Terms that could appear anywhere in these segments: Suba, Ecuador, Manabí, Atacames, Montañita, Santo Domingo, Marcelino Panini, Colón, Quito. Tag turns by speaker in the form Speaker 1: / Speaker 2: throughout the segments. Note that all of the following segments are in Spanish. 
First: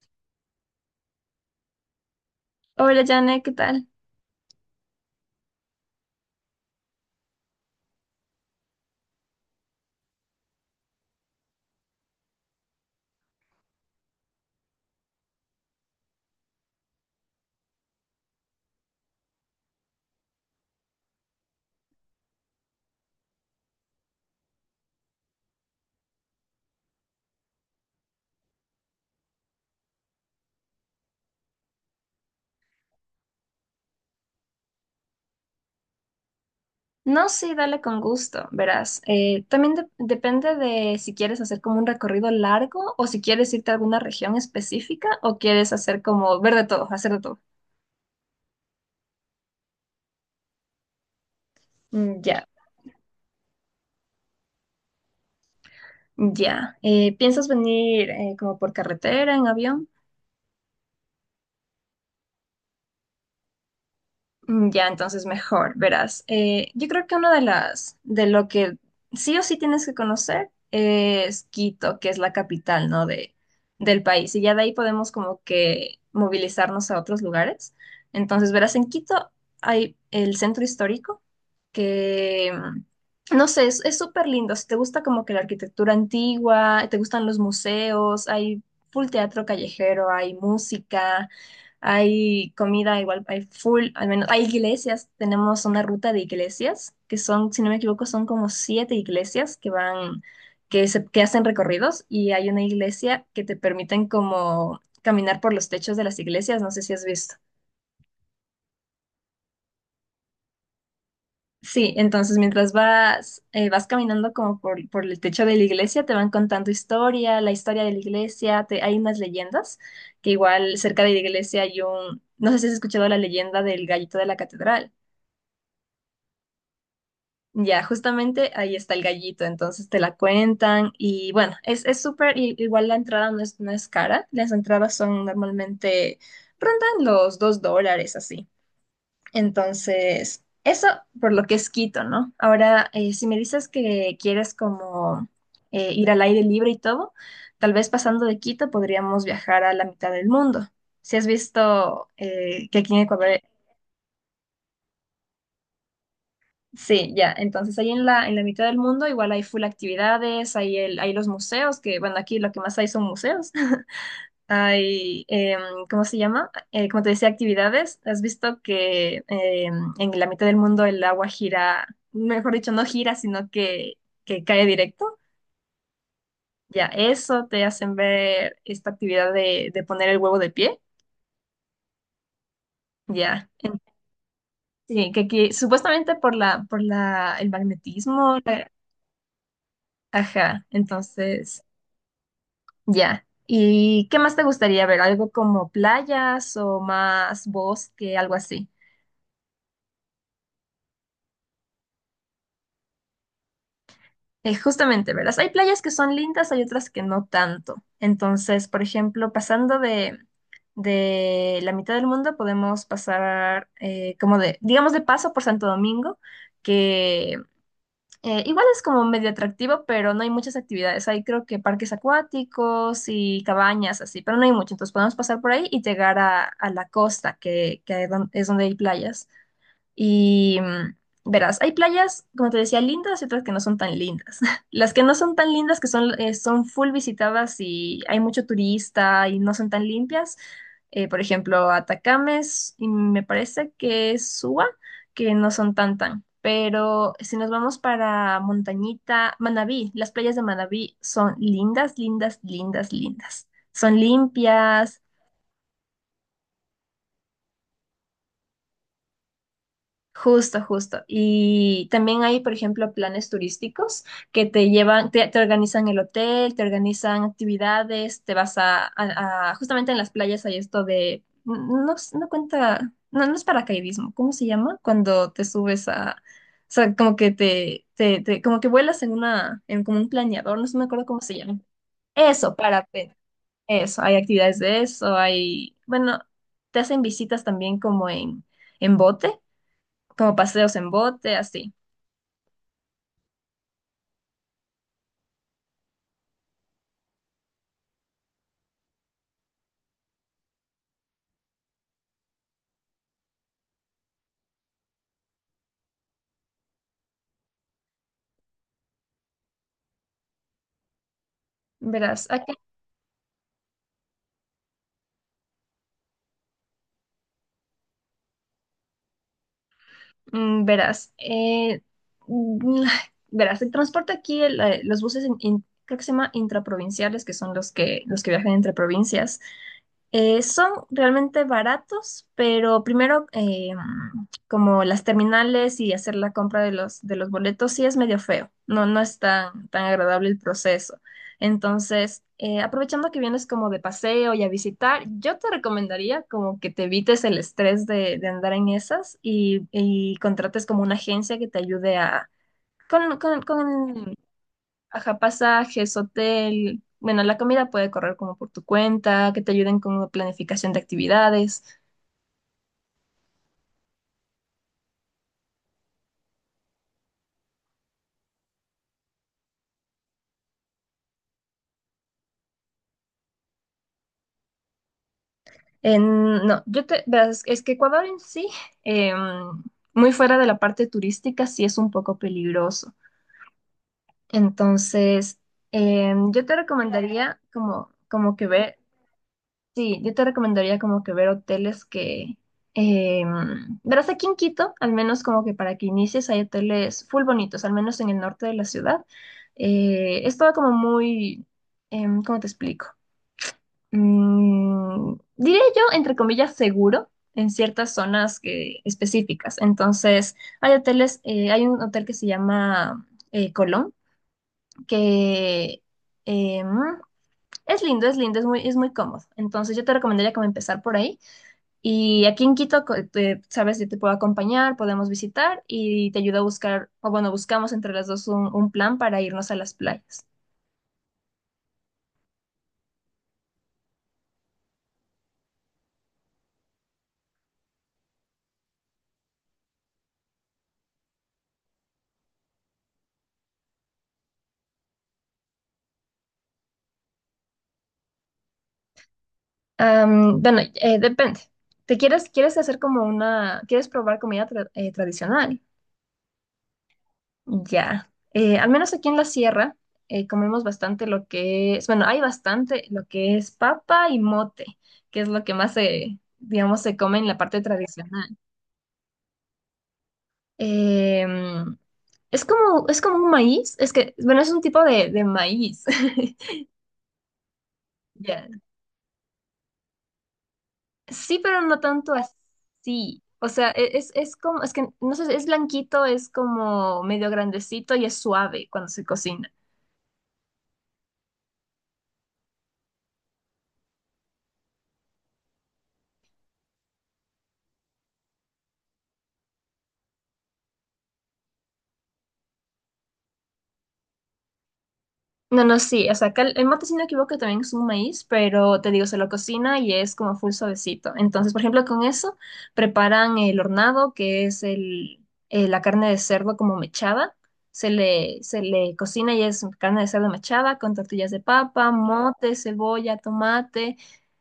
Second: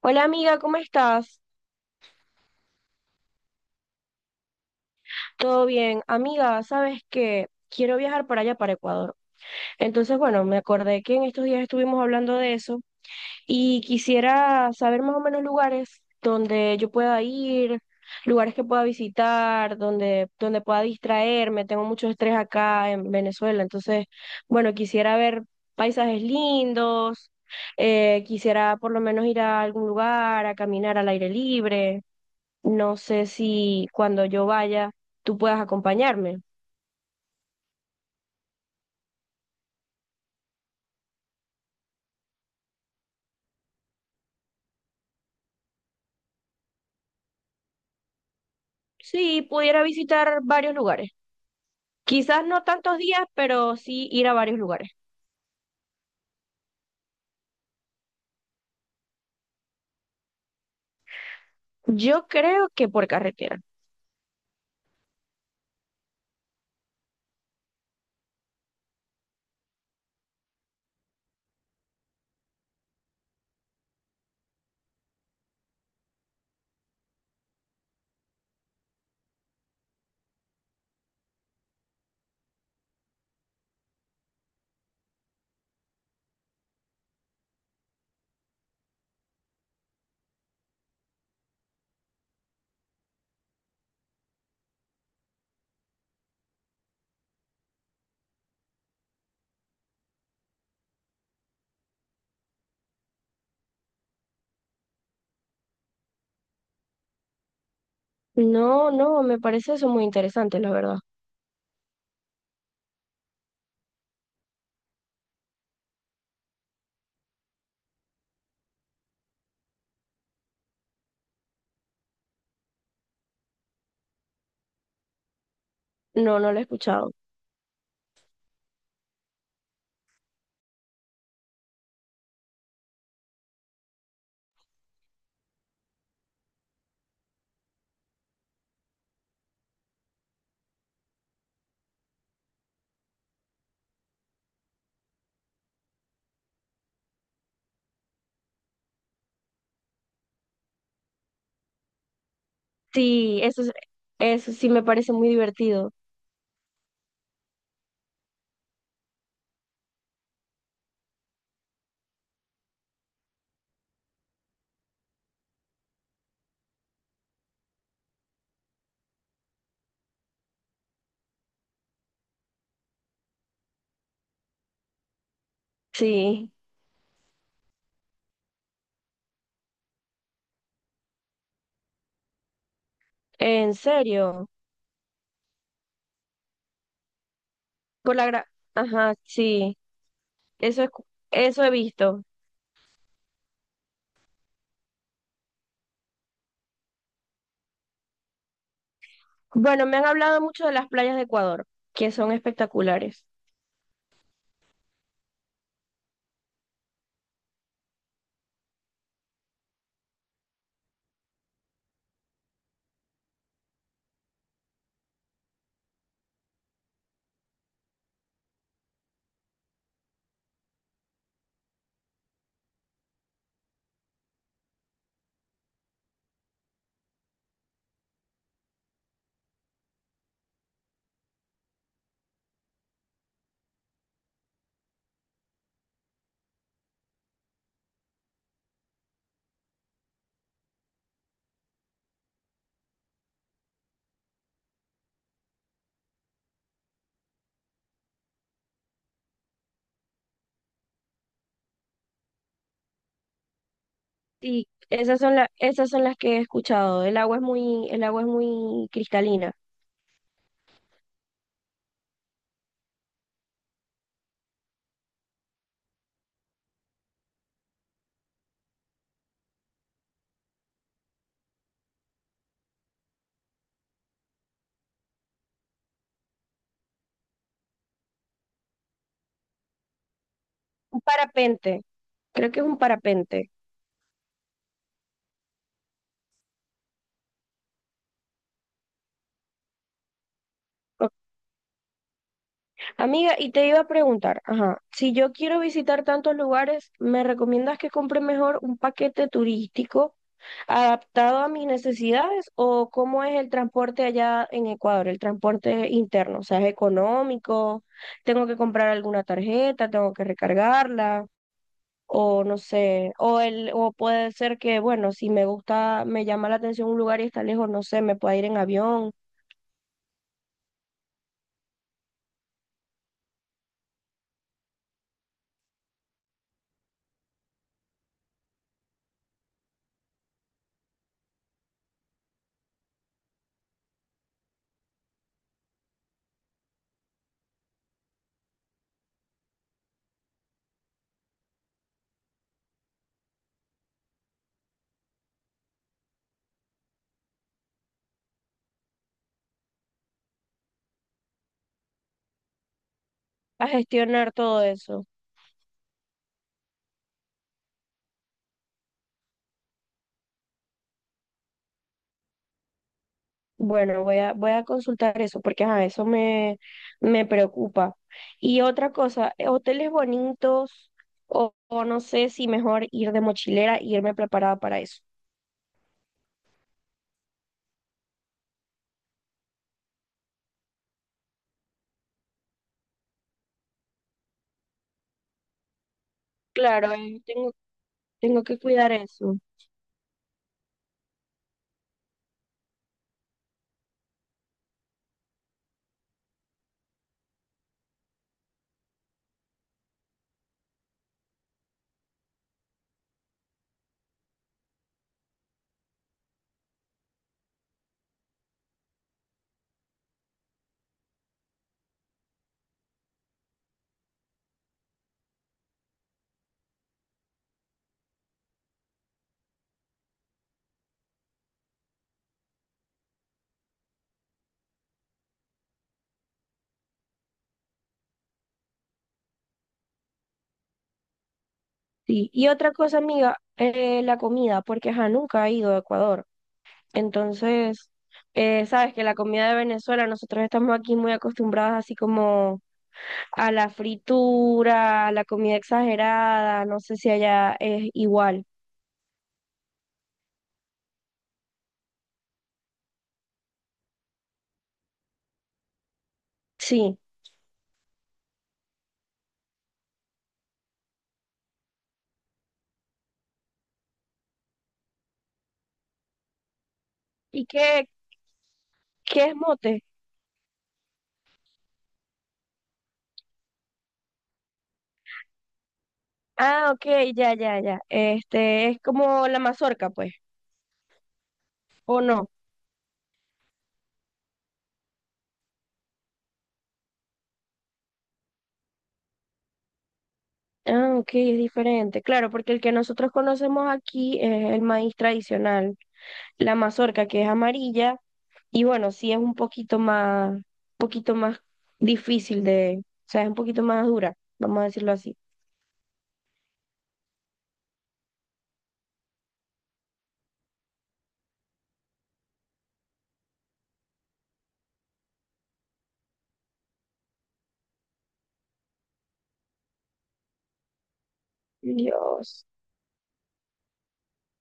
Speaker 1: Hola amiga, ¿cómo estás?
Speaker 2: Hola, Janet, ¿qué tal?
Speaker 1: ¿Todo bien? Amiga, ¿sabes qué? Quiero viajar para allá, para Ecuador. Entonces, bueno, me acordé que en estos días estuvimos hablando de eso y quisiera saber más o menos lugares donde yo pueda ir, lugares que pueda visitar, donde pueda distraerme. Tengo mucho estrés acá en Venezuela, entonces, bueno, quisiera ver paisajes lindos, quisiera por lo menos ir a algún lugar, a caminar al aire libre. No sé si cuando yo vaya tú puedas acompañarme.
Speaker 2: No, sí, dale con gusto, verás. También depende de si quieres hacer como un recorrido largo o si quieres irte a alguna región específica o quieres hacer como ver de todo, hacer de todo.
Speaker 1: Sí, pudiera visitar varios lugares.
Speaker 2: Mm,
Speaker 1: Quizás
Speaker 2: ya.
Speaker 1: no tantos días, pero sí ir a varios lugares.
Speaker 2: Ya. ¿Piensas venir como por carretera, en avión?
Speaker 1: Yo creo que por carretera.
Speaker 2: Mm, ya, entonces mejor, verás. Yo creo que una de lo que sí o sí tienes que conocer es Quito, que es la capital, ¿no? Del país. Y ya de ahí podemos como que movilizarnos a otros lugares. Entonces, verás, en Quito hay el centro histórico que, no sé, es súper lindo. Si te gusta como que la arquitectura antigua, te gustan los museos, hay full teatro callejero, hay música, hay comida, igual hay full, al menos hay iglesias. Tenemos una ruta de iglesias, que son, si no me equivoco, son como siete iglesias que van, que hacen recorridos y hay una iglesia que te permiten como caminar por los techos de las iglesias, no sé si has visto.
Speaker 1: No, no, me parece eso muy interesante, la verdad.
Speaker 2: Sí, entonces mientras vas, vas caminando como por el techo de la iglesia, te van contando historia, la historia de la iglesia, hay unas leyendas, que igual cerca de la iglesia no sé si has escuchado la leyenda del gallito de la catedral.
Speaker 1: No, no lo he escuchado.
Speaker 2: Ya, justamente ahí está el gallito, entonces te la cuentan y bueno, es súper, igual la entrada no es cara, las entradas son normalmente, rondan los $2 así. Entonces, eso por lo que es Quito, ¿no? Ahora, si me dices que quieres como ir al aire libre y todo, tal vez pasando de Quito podríamos viajar a la mitad del mundo. Si has visto que aquí en Ecuador,
Speaker 1: Sí, eso, eso sí me parece muy divertido.
Speaker 2: sí, ya, entonces ahí en la mitad del mundo igual hay full actividades, hay los museos, que bueno, aquí lo que más hay son museos. Hay, em, ¿Cómo se llama? Como te decía, actividades. ¿Has visto que en la mitad del mundo el agua gira, mejor dicho, no gira, sino que cae directo?
Speaker 1: Sí,
Speaker 2: Ya, eso te hacen ver esta actividad de poner el huevo de pie. Ya,
Speaker 1: en serio.
Speaker 2: Sí, que aquí, supuestamente el
Speaker 1: Por la
Speaker 2: magnetismo,
Speaker 1: gra...
Speaker 2: la-
Speaker 1: Ajá, sí,
Speaker 2: Ajá,
Speaker 1: eso es, eso
Speaker 2: entonces,
Speaker 1: he visto.
Speaker 2: ya. ¿Y qué más te gustaría ver? ¿Algo como playas o más bosque, algo así?
Speaker 1: Bueno, me han hablado mucho de las playas de Ecuador, que son espectaculares.
Speaker 2: Justamente, verás, hay playas que son lindas, hay otras que no tanto. Entonces, por ejemplo, pasando de la mitad del mundo, podemos pasar como de, digamos, de paso por Santo Domingo, que igual es como medio atractivo, pero no hay muchas actividades. Hay creo que parques acuáticos y cabañas así, pero no hay mucho. Entonces podemos pasar por ahí y llegar a la costa, que es es donde hay playas. Y verás, hay playas, como te decía, lindas y otras que no son tan lindas. Las que no son tan lindas, que son full visitadas y hay mucho turista y no son tan limpias. Por ejemplo, Atacames y me parece que es Suba, que no son tan tan. Pero si nos vamos para Montañita, Manabí, las playas de Manabí son lindas, lindas, lindas, lindas. Son
Speaker 1: Sí,
Speaker 2: limpias.
Speaker 1: esas son esas son las que he escuchado. El agua es el agua es muy cristalina.
Speaker 2: Justo, justo. Y también hay, por ejemplo, planes turísticos que te llevan, te organizan el hotel, te organizan actividades, te vas justamente en las playas hay esto de, no cuenta, no es paracaidismo, ¿cómo se llama? Cuando te subes o sea, como que te- como que vuelas en como un planeador, no sé, no me
Speaker 1: Un
Speaker 2: acuerdo cómo se llama.
Speaker 1: parapente, creo
Speaker 2: Eso,
Speaker 1: que es un
Speaker 2: parapente,
Speaker 1: parapente.
Speaker 2: eso, hay actividades de eso, hay, bueno, te hacen visitas también como en bote como paseos en
Speaker 1: Ok.
Speaker 2: bote, así.
Speaker 1: Amiga, y te iba a preguntar, ajá, si yo quiero visitar tantos lugares, ¿me recomiendas que compre mejor un paquete turístico adaptado a mis necesidades o cómo es el transporte allá en Ecuador, el transporte interno? O sea, ¿es económico? ¿Tengo que comprar alguna tarjeta? ¿Tengo que recargarla?
Speaker 2: Verás,
Speaker 1: O
Speaker 2: aquí,
Speaker 1: no sé, o puede ser que, bueno, si me gusta, me llama la atención un lugar y está lejos, no sé, me pueda ir en avión,
Speaker 2: mm, verás, mm, Verás, el transporte aquí, los buses, creo que se llama intraprovinciales, que son los que viajan entre provincias. Son realmente baratos, pero primero como las terminales y hacer la compra de los boletos sí es medio feo, no es tan, tan agradable el proceso. Entonces, aprovechando que vienes como de paseo y a visitar, yo te recomendaría como que te evites el estrés de andar en esas y contrates como una agencia que te ayude a,
Speaker 1: a
Speaker 2: con
Speaker 1: gestionar todo eso.
Speaker 2: Ajá, pasajes, hotel. Bueno, la comida puede correr como por tu cuenta, que te ayuden con planificación de actividades.
Speaker 1: Bueno, voy a consultar eso porque ajá, me preocupa. Y otra cosa, hoteles bonitos, o no sé si mejor ir de mochilera y irme preparada para eso.
Speaker 2: No, verás, es que Ecuador en sí, em, muy fuera de la parte turística, sí es un poco peligroso. Entonces, yo te
Speaker 1: Claro,
Speaker 2: recomendaría como, como
Speaker 1: tengo
Speaker 2: que
Speaker 1: que
Speaker 2: ver
Speaker 1: cuidar eso.
Speaker 2: sí, yo te recomendaría como que ver hoteles que... eh, Verás, aquí en Quito, al menos como que para que inicies, hay hoteles full bonitos, al menos en el norte de la ciudad. Es todo como muy. ¿Cómo te explico? Diré yo, entre comillas, seguro en ciertas zonas específicas. Entonces, hay un hotel que se llama Colón, que... em, es lindo, es lindo, es muy cómodo. Entonces yo te recomendaría como empezar por ahí. Y aquí en Quito, sabes, yo te puedo acompañar, podemos visitar y te ayudo a buscar, o bueno, buscamos entre las dos un plan para irnos a las playas.
Speaker 1: Sí. Y otra cosa, amiga, la comida, porque ajá, nunca he ido a Ecuador. Entonces, sabes que la comida de Venezuela, nosotros estamos aquí muy acostumbrados así como a la fritura, a la comida exagerada, no sé si allá es igual.
Speaker 2: Bueno, depende. ¿Te quieres, quieres hacer como una, quieres probar comida tradicional?
Speaker 1: Sí.
Speaker 2: Ya. Al menos aquí en la sierra comemos bastante lo que es, bueno, hay bastante lo que es papa y mote, que es lo que más se, digamos, se come en la
Speaker 1: ¿Y
Speaker 2: parte
Speaker 1: qué,
Speaker 2: tradicional.
Speaker 1: qué es mote?
Speaker 2: Em, es como, un maíz, es que, bueno, es un tipo de maíz.
Speaker 1: Ah, ok, ya, ya, ya.
Speaker 2: Ya.
Speaker 1: Este, es como la mazorca, pues,
Speaker 2: Sí, pero no
Speaker 1: ¿o
Speaker 2: tanto
Speaker 1: no?
Speaker 2: así. O sea, es como, es que, no sé, es blanquito, es como medio grandecito y es suave cuando se cocina.
Speaker 1: Ah, ok, es diferente. Claro, porque el que nosotros conocemos aquí es el maíz tradicional, la mazorca que es amarilla y bueno, sí es un poquito más difícil de, o sea, es un poquito más dura, vamos a decirlo así.
Speaker 2: No, no, sí, o sea, acá el mate, si no me equivoco, también es un maíz, pero te digo, se lo cocina y es como full suavecito. Entonces, por ejemplo, con eso preparan el hornado, que es la carne de cerdo como mechada. Se le cocina y es carne de cerdo mechada con tortillas de papa,
Speaker 1: Dios,
Speaker 2: mote, cebolla, tomate.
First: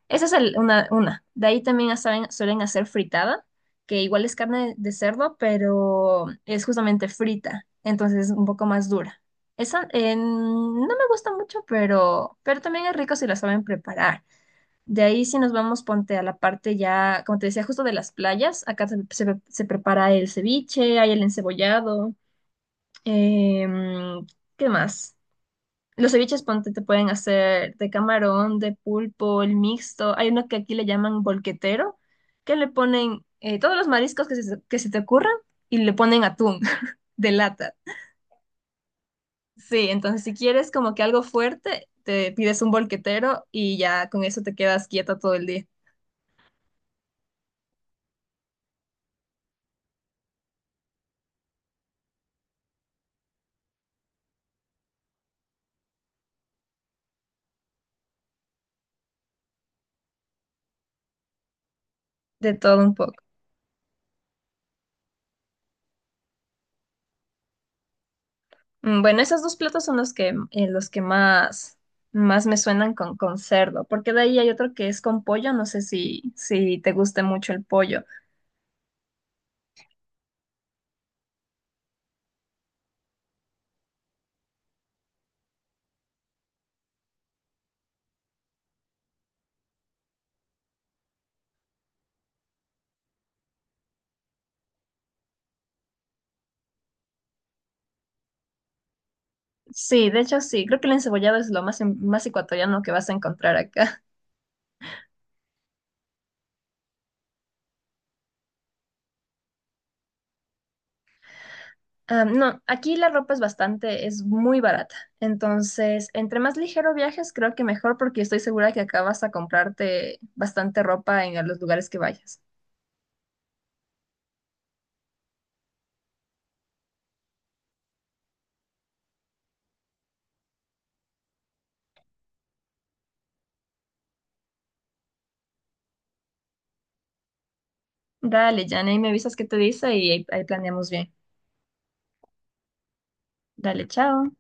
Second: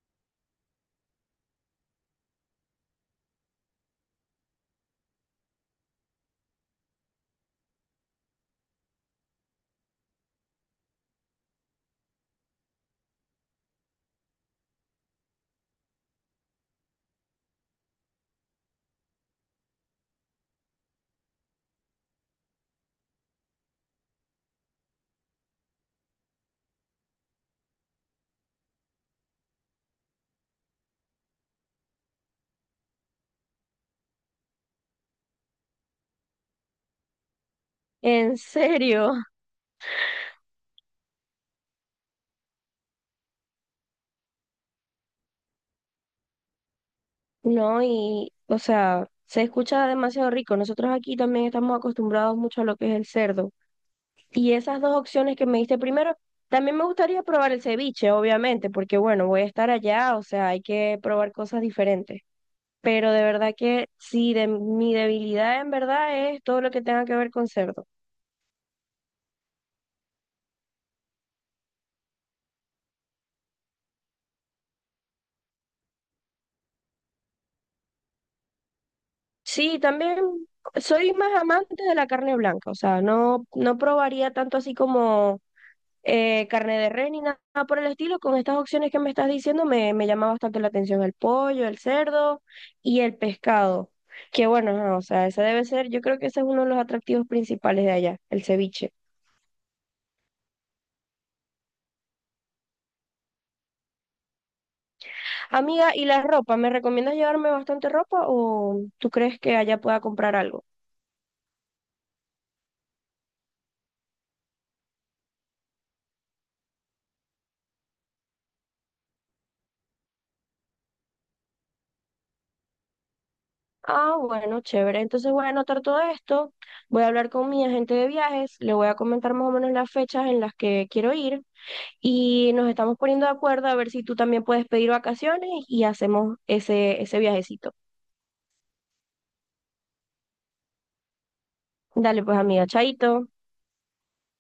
Speaker 2: Esa es una. De ahí también suelen hacer fritada, que igual es carne de cerdo, pero es justamente frita, entonces es un poco más dura. Esa no me gusta mucho, pero también es rico si la saben preparar. De ahí si nos vamos, ponte a la parte ya, como te decía, justo de las playas, acá se prepara el ceviche, hay el encebollado, em, ¿qué más? Los ceviches, ponte, te pueden hacer de camarón, de pulpo, el mixto. Hay uno que aquí le llaman bolquetero, que le ponen todos los mariscos que se te ocurran y le ponen atún de lata.
Speaker 1: ¿en serio?
Speaker 2: Sí, entonces si quieres como que algo fuerte, te pides un bolquetero y ya con eso te quedas quieta todo el día,
Speaker 1: No, y, o sea, se escucha demasiado rico. Nosotros aquí también estamos acostumbrados mucho a lo que es el cerdo. Y esas dos opciones que me diste primero, también me gustaría probar el ceviche, obviamente, porque bueno, voy a estar allá, o sea, hay que probar cosas diferentes.
Speaker 2: de todo un
Speaker 1: Pero
Speaker 2: poco.
Speaker 1: de verdad que sí, de, mi debilidad en verdad es todo lo que tenga que ver con cerdo.
Speaker 2: Bueno, esos dos platos son los que más me suenan con cerdo, porque de ahí hay otro que es con pollo, no sé si te guste mucho el pollo.
Speaker 1: Sí, también soy más amante de la carne blanca, o sea, no, no probaría tanto así como carne de res ni nada por el estilo. Con estas opciones que me estás diciendo me llama bastante la atención el pollo, el cerdo y el pescado. Que bueno, ajá, o sea, ese debe ser, yo creo que ese es uno de los atractivos principales de allá, el ceviche.
Speaker 2: Sí, de hecho sí, creo que el encebollado es lo más ecuatoriano que vas a encontrar acá.
Speaker 1: Amiga, ¿y la ropa? ¿Me recomiendas llevarme bastante ropa o tú crees que allá pueda comprar algo?
Speaker 2: Ah, no, aquí la ropa es muy barata. Entonces, entre más ligero viajes, creo que mejor porque estoy segura que acá vas a comprarte bastante ropa en los lugares que vayas.
Speaker 1: Ah, bueno, chévere. Entonces voy a anotar todo esto, voy a hablar con mi agente de viajes, le voy a comentar más o menos las fechas en las que quiero ir y nos estamos poniendo de acuerdo a ver si tú también puedes pedir vacaciones y hacemos ese viajecito.
Speaker 2: Dale, Jane, ahí me avisas qué te dice y ahí planeamos bien.
Speaker 1: Dale pues amiga, chaito.
Speaker 2: Dale, chao.